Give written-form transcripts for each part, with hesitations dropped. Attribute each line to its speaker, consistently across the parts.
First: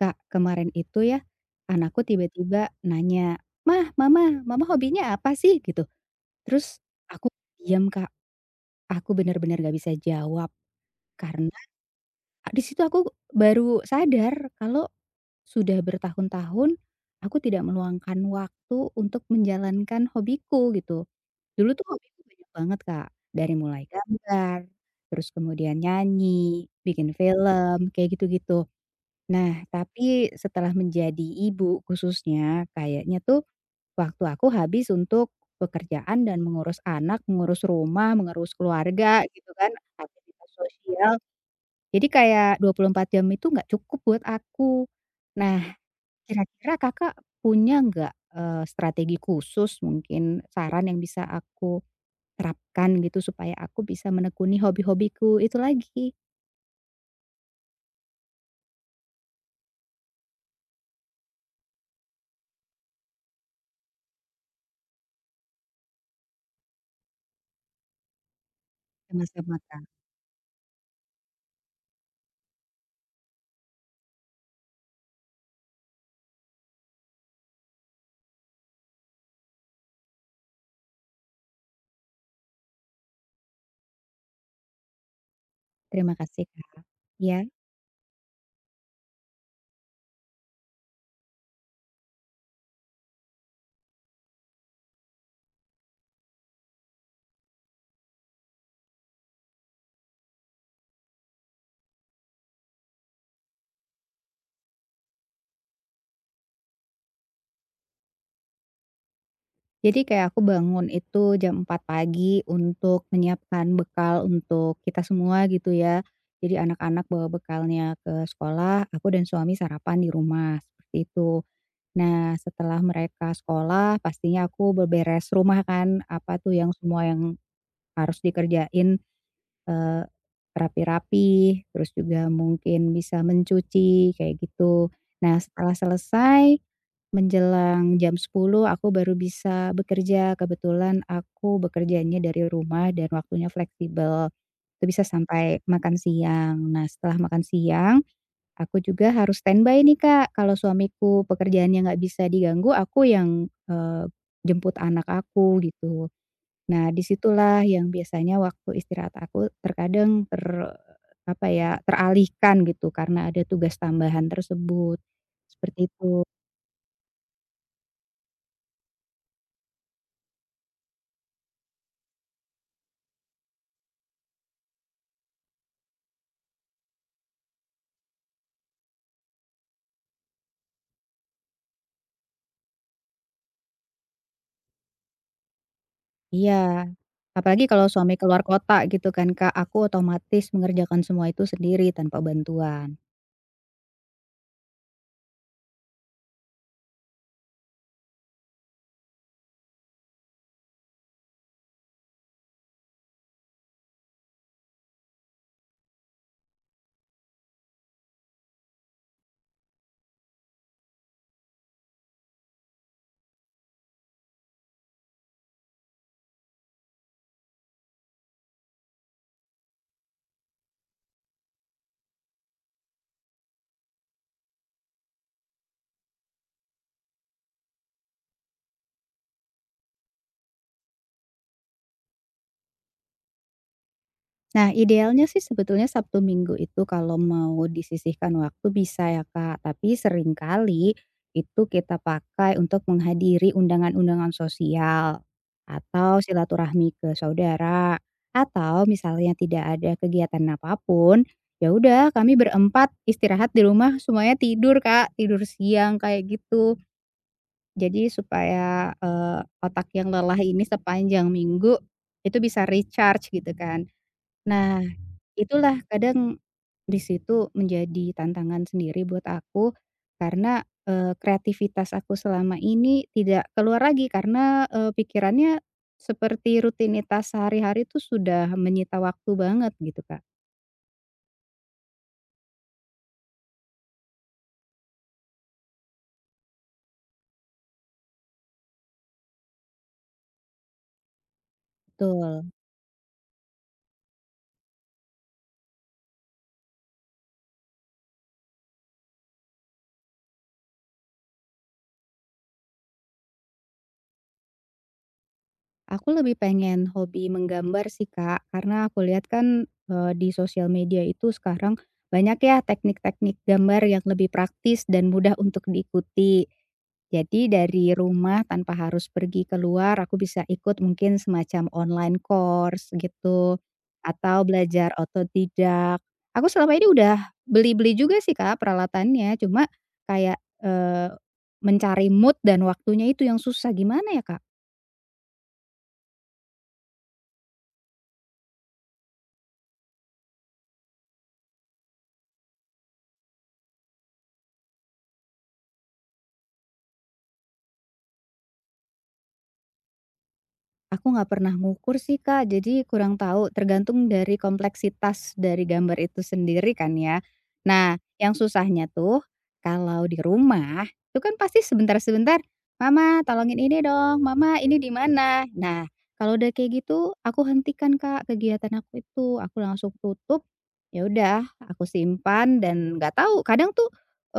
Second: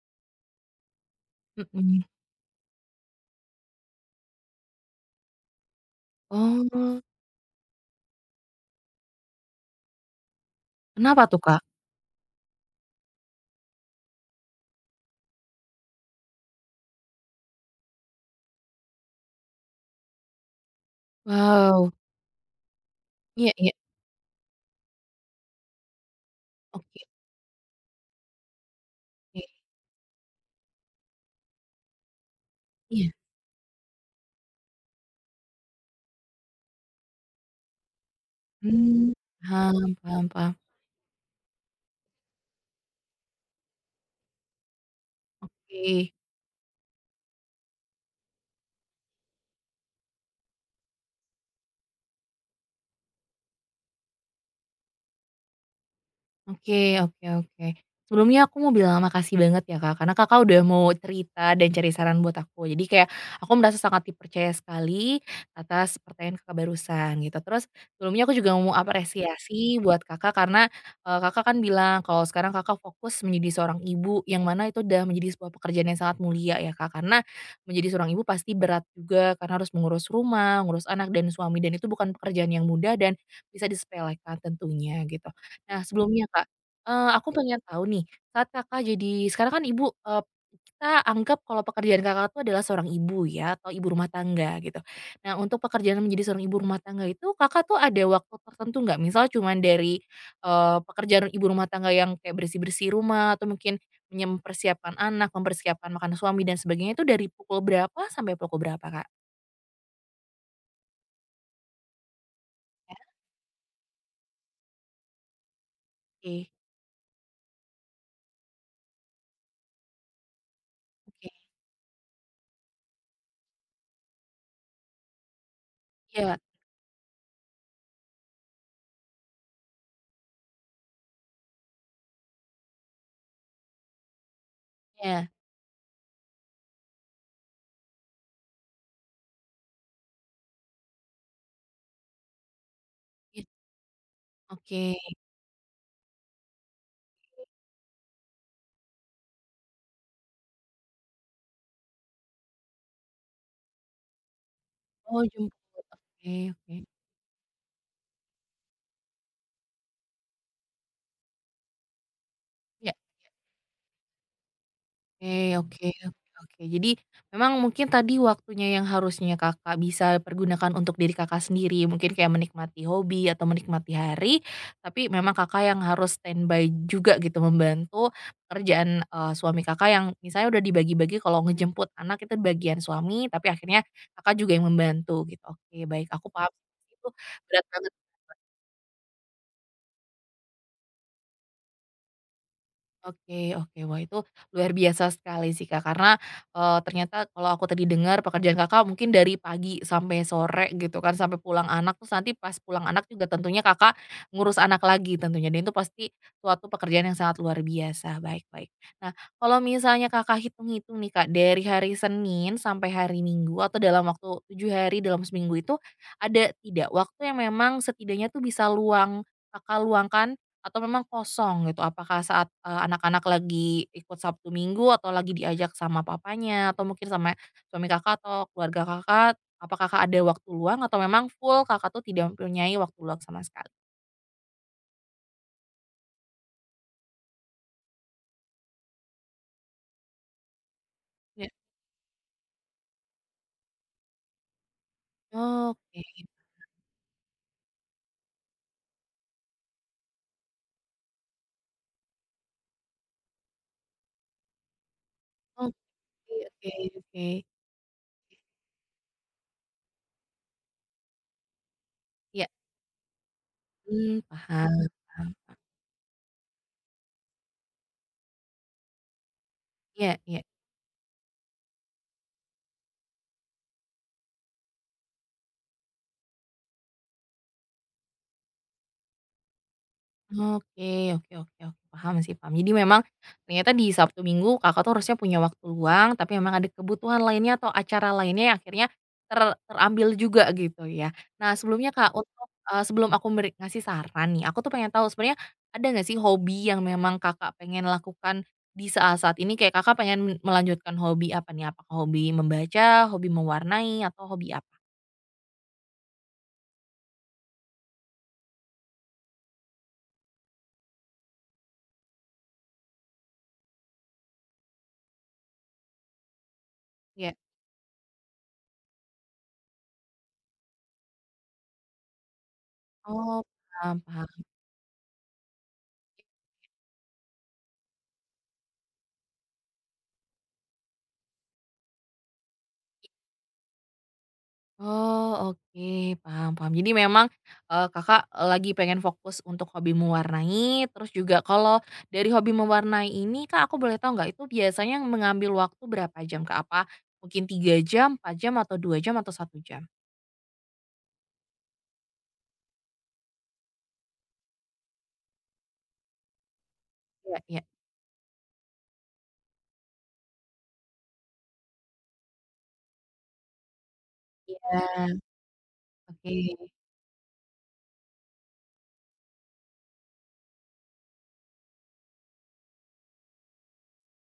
Speaker 1: Kak, kemarin itu ya, anakku
Speaker 2: Mhm.
Speaker 1: tiba-tiba nanya, "Mah, mama hobinya apa sih?" Gitu. Terus
Speaker 2: Oh,
Speaker 1: aku diam Kak, aku benar-benar gak bisa jawab
Speaker 2: kenapa tuh,
Speaker 1: karena
Speaker 2: Kak?
Speaker 1: di situ aku baru sadar kalau sudah bertahun-tahun aku tidak meluangkan waktu untuk menjalankan hobiku gitu. Dulu tuh
Speaker 2: Wow,
Speaker 1: hobiku banyak banget Kak,
Speaker 2: iya
Speaker 1: dari
Speaker 2: iya,
Speaker 1: mulai gambar, terus kemudian nyanyi,
Speaker 2: oke
Speaker 1: bikin film, kayak gitu-gitu.
Speaker 2: oke,
Speaker 1: Nah, tapi setelah menjadi ibu khususnya,
Speaker 2: iya,
Speaker 1: kayaknya tuh waktu aku habis untuk pekerjaan dan mengurus anak, mengurus rumah, mengurus
Speaker 2: mmm,
Speaker 1: keluarga gitu kan,
Speaker 2: paham paham
Speaker 1: aktivitas
Speaker 2: paham,
Speaker 1: sosial. Jadi kayak 24 jam itu nggak cukup buat aku. Nah,
Speaker 2: oke.
Speaker 1: kira-kira Kakak punya nggak, strategi khusus mungkin saran yang bisa aku terapkan gitu supaya aku bisa menekuni hobi-hobiku itu lagi?
Speaker 2: Oke oke oke. Sebelumnya aku mau bilang makasih banget ya, Kak, karena Kakak udah mau cerita dan cari saran buat aku. Jadi kayak aku merasa sangat dipercaya sekali atas pertanyaan Kakak barusan gitu. Terus sebelumnya aku juga mau
Speaker 1: Sama-sama
Speaker 2: apresiasi
Speaker 1: Kak,
Speaker 2: buat Kakak karena Kakak kan bilang kalau sekarang Kakak fokus menjadi seorang ibu, yang mana itu udah menjadi sebuah pekerjaan yang sangat mulia ya, Kak. Karena menjadi seorang ibu pasti berat juga, karena harus mengurus rumah, ngurus anak dan suami, dan itu bukan pekerjaan yang mudah dan bisa disepelekan tentunya gitu. Nah,
Speaker 1: terima
Speaker 2: sebelumnya
Speaker 1: kasih
Speaker 2: Kak,
Speaker 1: Kak.
Speaker 2: aku
Speaker 1: Ya.
Speaker 2: pengen tahu nih, saat Kakak jadi sekarang kan Ibu, kita anggap kalau pekerjaan Kakak tuh adalah seorang ibu ya, atau ibu rumah tangga gitu. Nah, untuk pekerjaan menjadi seorang ibu rumah tangga itu, Kakak tuh ada waktu tertentu nggak? Misal cuman dari pekerjaan ibu rumah tangga yang kayak bersih-bersih rumah, atau mungkin mempersiapkan anak, mempersiapkan makanan suami dan sebagainya, itu dari pukul berapa sampai pukul berapa, Kak?
Speaker 1: Jadi kayak aku bangun itu jam 4 pagi untuk menyiapkan bekal untuk kita semua gitu ya.
Speaker 2: Oke
Speaker 1: Jadi anak-anak bawa bekalnya ke sekolah, aku dan suami sarapan di rumah, seperti
Speaker 2: oke.
Speaker 1: itu. Nah, setelah mereka sekolah pastinya aku berberes rumah kan, apa
Speaker 2: Iya
Speaker 1: tuh yang semua yang harus dikerjain, eee, rapi-rapi, terus juga mungkin bisa mencuci, kayak gitu.
Speaker 2: iya
Speaker 1: Nah, setelah selesai. Menjelang jam 10 aku baru bisa bekerja. Kebetulan aku bekerjanya dari rumah dan
Speaker 2: iya.
Speaker 1: waktunya fleksibel, itu
Speaker 2: Oke.
Speaker 1: bisa sampai makan siang. Nah, setelah makan siang, aku juga harus standby nih, Kak, kalau suamiku pekerjaannya nggak bisa diganggu, aku yang, jemput anak
Speaker 2: Oh, jam,
Speaker 1: aku gitu.
Speaker 2: oke oke.
Speaker 1: Nah, disitulah yang biasanya waktu istirahat aku terkadang apa ya, teralihkan gitu
Speaker 2: Iya,
Speaker 1: karena
Speaker 2: iya.
Speaker 1: ada tugas tambahan tersebut,
Speaker 2: Oke oke
Speaker 1: seperti itu.
Speaker 2: oke oke. Jadi, memang mungkin tadi waktunya yang harusnya Kakak bisa pergunakan untuk diri Kakak sendiri, mungkin kayak menikmati hobi atau menikmati hari, tapi memang Kakak yang harus standby juga gitu, membantu pekerjaan suami Kakak, yang misalnya udah dibagi-bagi kalau ngejemput anak itu bagian suami, tapi akhirnya Kakak juga yang membantu gitu. Oke baik, aku paham
Speaker 1: Iya,
Speaker 2: itu
Speaker 1: apalagi
Speaker 2: berat
Speaker 1: kalau
Speaker 2: banget.
Speaker 1: suami keluar kota gitu kan Kak, aku otomatis mengerjakan semua itu sendiri tanpa bantuan.
Speaker 2: Oke oke. Wah, itu luar biasa sekali sih, Kak, karena ternyata kalau aku tadi dengar pekerjaan Kakak mungkin dari pagi sampai sore gitu kan, sampai pulang anak, terus nanti pas pulang anak juga tentunya Kakak ngurus anak lagi tentunya, dan itu pasti suatu pekerjaan yang sangat luar biasa. Baik baik. Nah, kalau misalnya Kakak hitung-hitung nih, Kak, dari hari Senin sampai hari Minggu atau dalam waktu 7 hari dalam seminggu itu, ada tidak waktu yang memang setidaknya tuh bisa luang Kakak luangkan atau memang kosong gitu? Apakah saat anak-anak lagi ikut Sabtu Minggu atau lagi diajak sama papanya atau mungkin sama suami Kakak atau keluarga Kakak? Apakah Kakak ada waktu luang atau memang full Kakak tuh tidak mempunyai waktu luang sama sekali?
Speaker 1: Nah idealnya sih sebetulnya Sabtu Minggu itu kalau mau disisihkan waktu bisa ya Kak, tapi seringkali
Speaker 2: Iya.
Speaker 1: itu kita pakai untuk menghadiri undangan-undangan sosial, atau
Speaker 2: Oke,
Speaker 1: silaturahmi ke saudara, atau misalnya tidak ada kegiatan apapun, ya udah kami berempat istirahat di rumah semuanya tidur Kak, tidur siang
Speaker 2: oke
Speaker 1: kayak
Speaker 2: oke
Speaker 1: gitu.
Speaker 2: oke.
Speaker 1: Jadi supaya, otak yang lelah ini sepanjang minggu itu
Speaker 2: Ya,
Speaker 1: bisa recharge gitu kan.
Speaker 2: mmm, paham
Speaker 1: Nah,
Speaker 2: paham.
Speaker 1: itulah kadang di situ menjadi tantangan sendiri buat aku
Speaker 2: Iya iya.
Speaker 1: karena, kreativitas aku selama ini tidak keluar lagi karena, pikirannya seperti rutinitas sehari-hari itu sudah menyita waktu banget gitu, Kak.
Speaker 2: Oke oke oke oke, paham sih, paham. Jadi memang ternyata di Sabtu Minggu Kakak tuh harusnya punya waktu luang, tapi memang ada kebutuhan lainnya atau acara lainnya yang akhirnya ter terambil juga gitu ya. Nah, sebelumnya Kak, untuk
Speaker 1: Betul.
Speaker 2: sebelum aku ngasih saran nih, aku tuh pengen tahu sebenarnya ada nggak sih hobi yang memang Kakak pengen lakukan di saat-saat ini? Kayak Kakak pengen melanjutkan hobi apa nih? Apakah hobi membaca, hobi mewarnai, atau hobi apa?
Speaker 1: Aku lebih pengen hobi menggambar sih, Kak, karena aku lihat kan, di sosial media itu sekarang banyak ya teknik-teknik gambar yang lebih praktis dan mudah untuk diikuti.
Speaker 2: Ya.
Speaker 1: Jadi dari rumah tanpa harus pergi keluar, aku bisa ikut mungkin semacam online course
Speaker 2: Oh,
Speaker 1: gitu,
Speaker 2: paham
Speaker 1: atau
Speaker 2: paham.
Speaker 1: belajar otodidak. Aku selama ini udah beli-beli juga sih, Kak, peralatannya, cuma kayak, eee, mencari mood dan waktunya itu yang susah, gimana ya, Kak?
Speaker 2: Oh, oke, paham paham. Jadi memang Kakak lagi pengen fokus untuk hobi mewarnai. Terus juga kalau dari hobi mewarnai ini, Kak, aku boleh tahu nggak, itu biasanya mengambil waktu berapa jam, Kak? Apa mungkin 3 jam, 4 jam, atau 2 jam, atau 1 jam?
Speaker 1: Aku nggak pernah ngukur sih, Kak, jadi kurang tahu, tergantung dari kompleksitas dari gambar itu sendiri kan ya.
Speaker 2: Iya iya.
Speaker 1: Nah, yang susahnya tuh kalau di rumah, itu kan pasti sebentar-sebentar, "Mama tolongin ini dong, mama ini di
Speaker 2: Iya.
Speaker 1: mana?" Nah,
Speaker 2: Oke.
Speaker 1: kalau udah kayak gitu aku hentikan, Kak, kegiatan aku itu, aku langsung tutup, ya udah aku simpan dan nggak tahu kadang tuh.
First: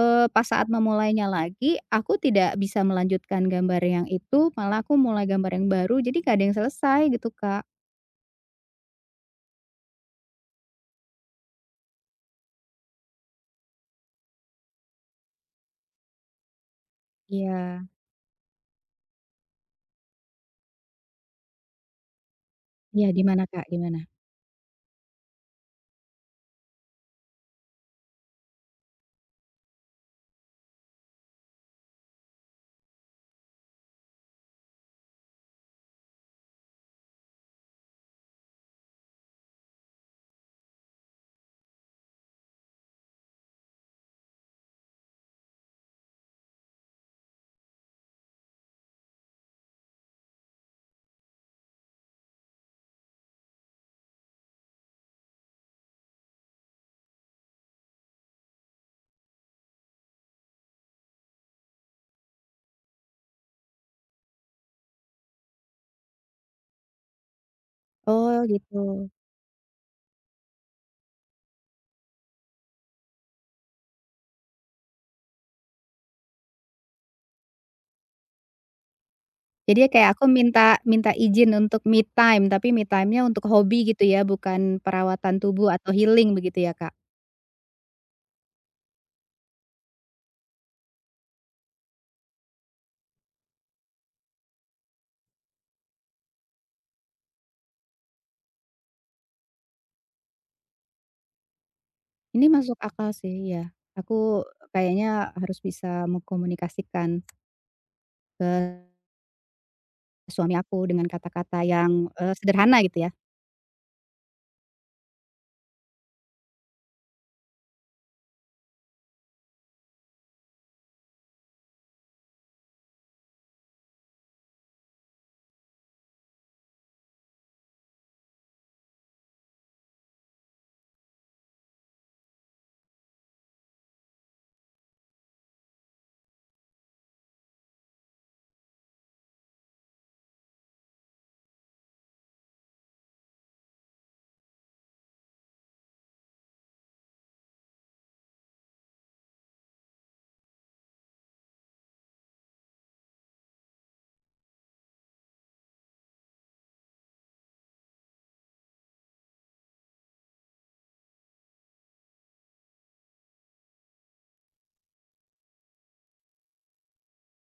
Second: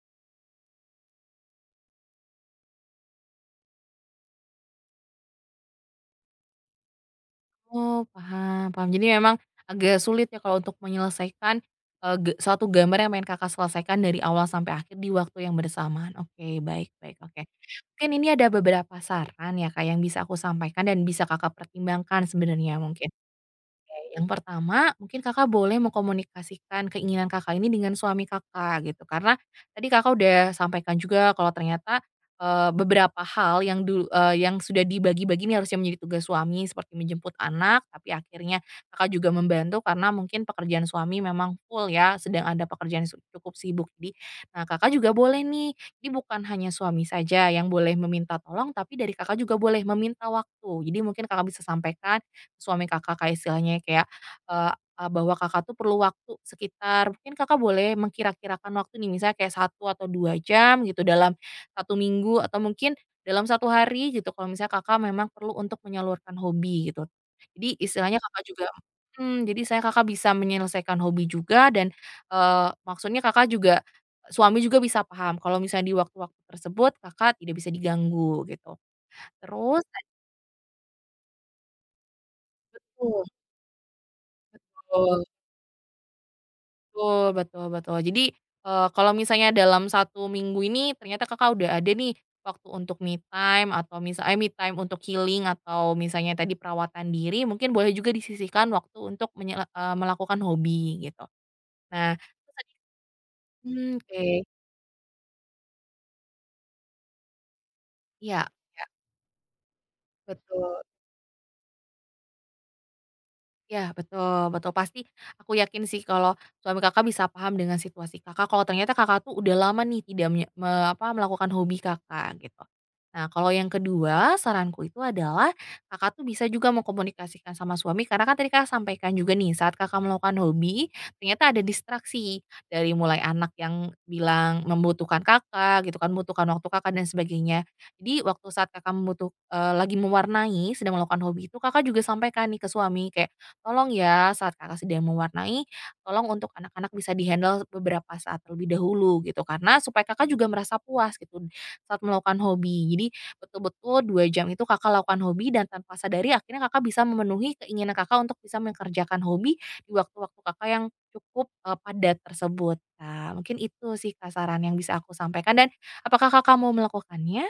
Speaker 1: Pas saat memulainya lagi, aku tidak bisa melanjutkan gambar yang itu, malah aku mulai gambar yang baru, jadi gak ada yang selesai gitu, Kak.
Speaker 2: Oh, paham paham. Jadi memang agak sulit ya kalau untuk menyelesaikan, eee, ge suatu gambar yang pengen Kakak selesaikan dari awal sampai akhir di waktu yang bersamaan. Oke, baik baik, oke.
Speaker 1: Iya.
Speaker 2: Mungkin ini ada beberapa saran ya, Kak, yang bisa aku sampaikan dan bisa Kakak pertimbangkan sebenarnya
Speaker 1: Iya,
Speaker 2: mungkin.
Speaker 1: gimana, Kak, gimana?
Speaker 2: Oke, yang pertama mungkin Kakak boleh mengkomunikasikan keinginan Kakak ini dengan suami Kakak gitu, karena tadi Kakak udah sampaikan juga kalau ternyata beberapa hal yang dulu yang sudah dibagi-bagi ini harusnya menjadi tugas suami seperti menjemput anak, tapi akhirnya Kakak juga membantu karena mungkin pekerjaan suami memang full ya, sedang ada pekerjaan cukup sibuk. Jadi, nah Kakak juga boleh nih, ini bukan hanya suami saja yang boleh meminta tolong, tapi dari Kakak juga boleh meminta waktu. Jadi mungkin Kakak bisa sampaikan Suami Kakak kayak istilahnya ya, kayak, eee eee, bahwa Kakak tuh perlu waktu sekitar, mungkin Kakak boleh mengkira-kirakan waktu nih misalnya kayak 1 atau 2 jam gitu dalam satu minggu atau mungkin dalam satu hari gitu, kalau misalnya Kakak memang perlu untuk menyalurkan hobi gitu. Jadi istilahnya
Speaker 1: Oh,
Speaker 2: Kakak juga,
Speaker 1: gitu.
Speaker 2: mhm, jadi saya Kakak bisa menyelesaikan hobi juga dan maksudnya Kakak juga suami juga bisa paham kalau misalnya di waktu-waktu tersebut Kakak tidak bisa diganggu gitu.
Speaker 1: Jadi
Speaker 2: Terus
Speaker 1: ya
Speaker 2: tadi.
Speaker 1: kayak aku minta minta izin untuk me time, tapi me time-nya untuk hobi gitu ya, bukan perawatan tubuh atau healing begitu ya, Kak?
Speaker 2: Betul betul betul. Jadi kalau misalnya dalam satu minggu ini ternyata Kakak udah ada nih waktu untuk me time atau misalnya me time untuk healing atau misalnya tadi perawatan diri, mungkin boleh juga disisihkan waktu untuk melakukan hobi gitu. Nah,
Speaker 1: Ini
Speaker 2: terus tadi
Speaker 1: masuk akal sih, iya.
Speaker 2: mmm, oke.
Speaker 1: Aku kayaknya harus bisa mengkomunikasikan
Speaker 2: Iya iya,
Speaker 1: ke suami
Speaker 2: betul.
Speaker 1: aku dengan kata-kata yang, sederhana gitu ya.
Speaker 2: Ya, betul betul. Pasti aku yakin sih kalau suami Kakak bisa paham dengan situasi Kakak, kalau ternyata Kakak tuh udah lama nih tidak melakukan hobi Kakak, gitu. Nah, kalau yang kedua, saranku itu adalah Kakak tuh bisa juga mengkomunikasikan sama suami, karena kan tadi Kakak sampaikan juga nih, saat Kakak melakukan hobi, ternyata ada distraksi. Dari mulai anak yang bilang membutuhkan Kakak gitu kan, membutuhkan waktu Kakak dan sebagainya. Jadi waktu saat Kakak lagi mewarnai, sedang melakukan hobi itu, Kakak juga sampaikan nih ke suami, kayak tolong ya saat Kakak sedang mewarnai, tolong untuk anak-anak bisa dihandle beberapa saat terlebih dahulu gitu, karena supaya Kakak juga merasa puas gitu saat melakukan hobi. Jadi betul-betul 2 jam itu Kakak lakukan hobi dan tanpa sadari akhirnya Kakak bisa memenuhi keinginan Kakak untuk bisa mengerjakan hobi di waktu-waktu Kakak yang cukup padat tersebut. Nah, mungkin itu sih Kak yang bisa aku sampaikan, dan apakah Kakak mau melakukannya?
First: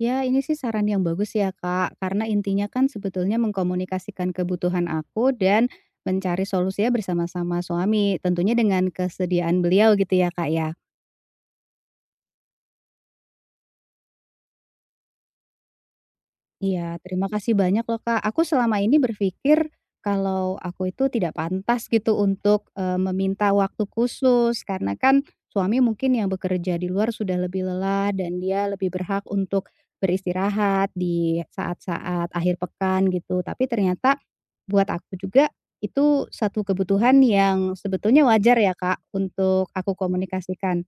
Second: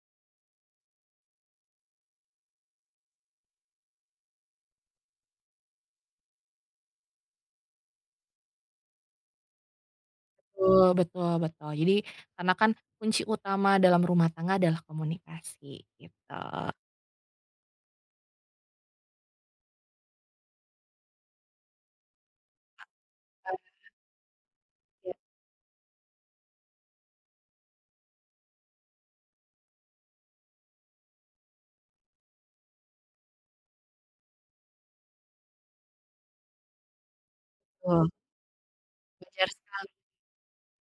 Speaker 1: Ya, ini sih saran yang bagus ya, Kak. Karena intinya kan sebetulnya mengkomunikasikan kebutuhan aku dan mencari solusinya bersama-sama suami, tentunya dengan kesediaan beliau gitu ya, Kak, ya.
Speaker 2: Betul betul betul. Jadi karena kan kunci utama dalam rumah tangga adalah komunikasi gitu.
Speaker 1: Iya, terima kasih banyak loh, Kak. Aku selama ini berpikir kalau aku itu tidak pantas gitu untuk, meminta waktu khusus karena
Speaker 2: Oke
Speaker 1: kan suami mungkin yang bekerja di luar sudah lebih lelah dan dia lebih berhak untuk beristirahat di saat-saat akhir pekan gitu. Tapi ternyata buat aku juga itu satu kebutuhan yang
Speaker 2: betul,
Speaker 1: sebetulnya wajar ya, Kak,
Speaker 2: wajar
Speaker 1: untuk
Speaker 2: sekali.
Speaker 1: aku komunikasikan.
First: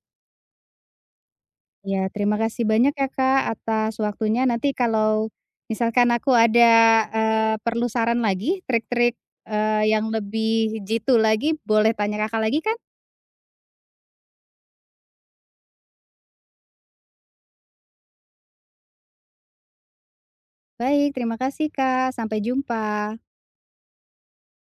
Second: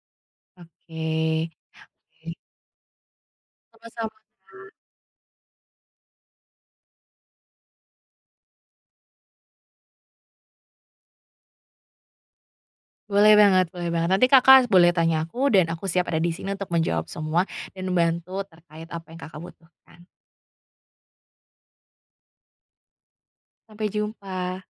Speaker 2: Oke.
Speaker 1: Iya,
Speaker 2: Oke,
Speaker 1: terima kasih banyak ya, Kak, atas
Speaker 2: sama-sama.
Speaker 1: waktunya. Nanti kalau misalkan aku ada, perlu saran lagi, trik-trik, yang lebih jitu lagi, boleh tanya Kakak lagi kan?
Speaker 2: Boleh banget boleh banget. Nanti Kakak boleh tanya aku dan aku siap ada di sini untuk menjawab semua dan membantu terkait apa yang Kakak butuhkan.
Speaker 1: Baik, terima kasih, Kak. Sampai jumpa.
Speaker 2: Sampai jumpa.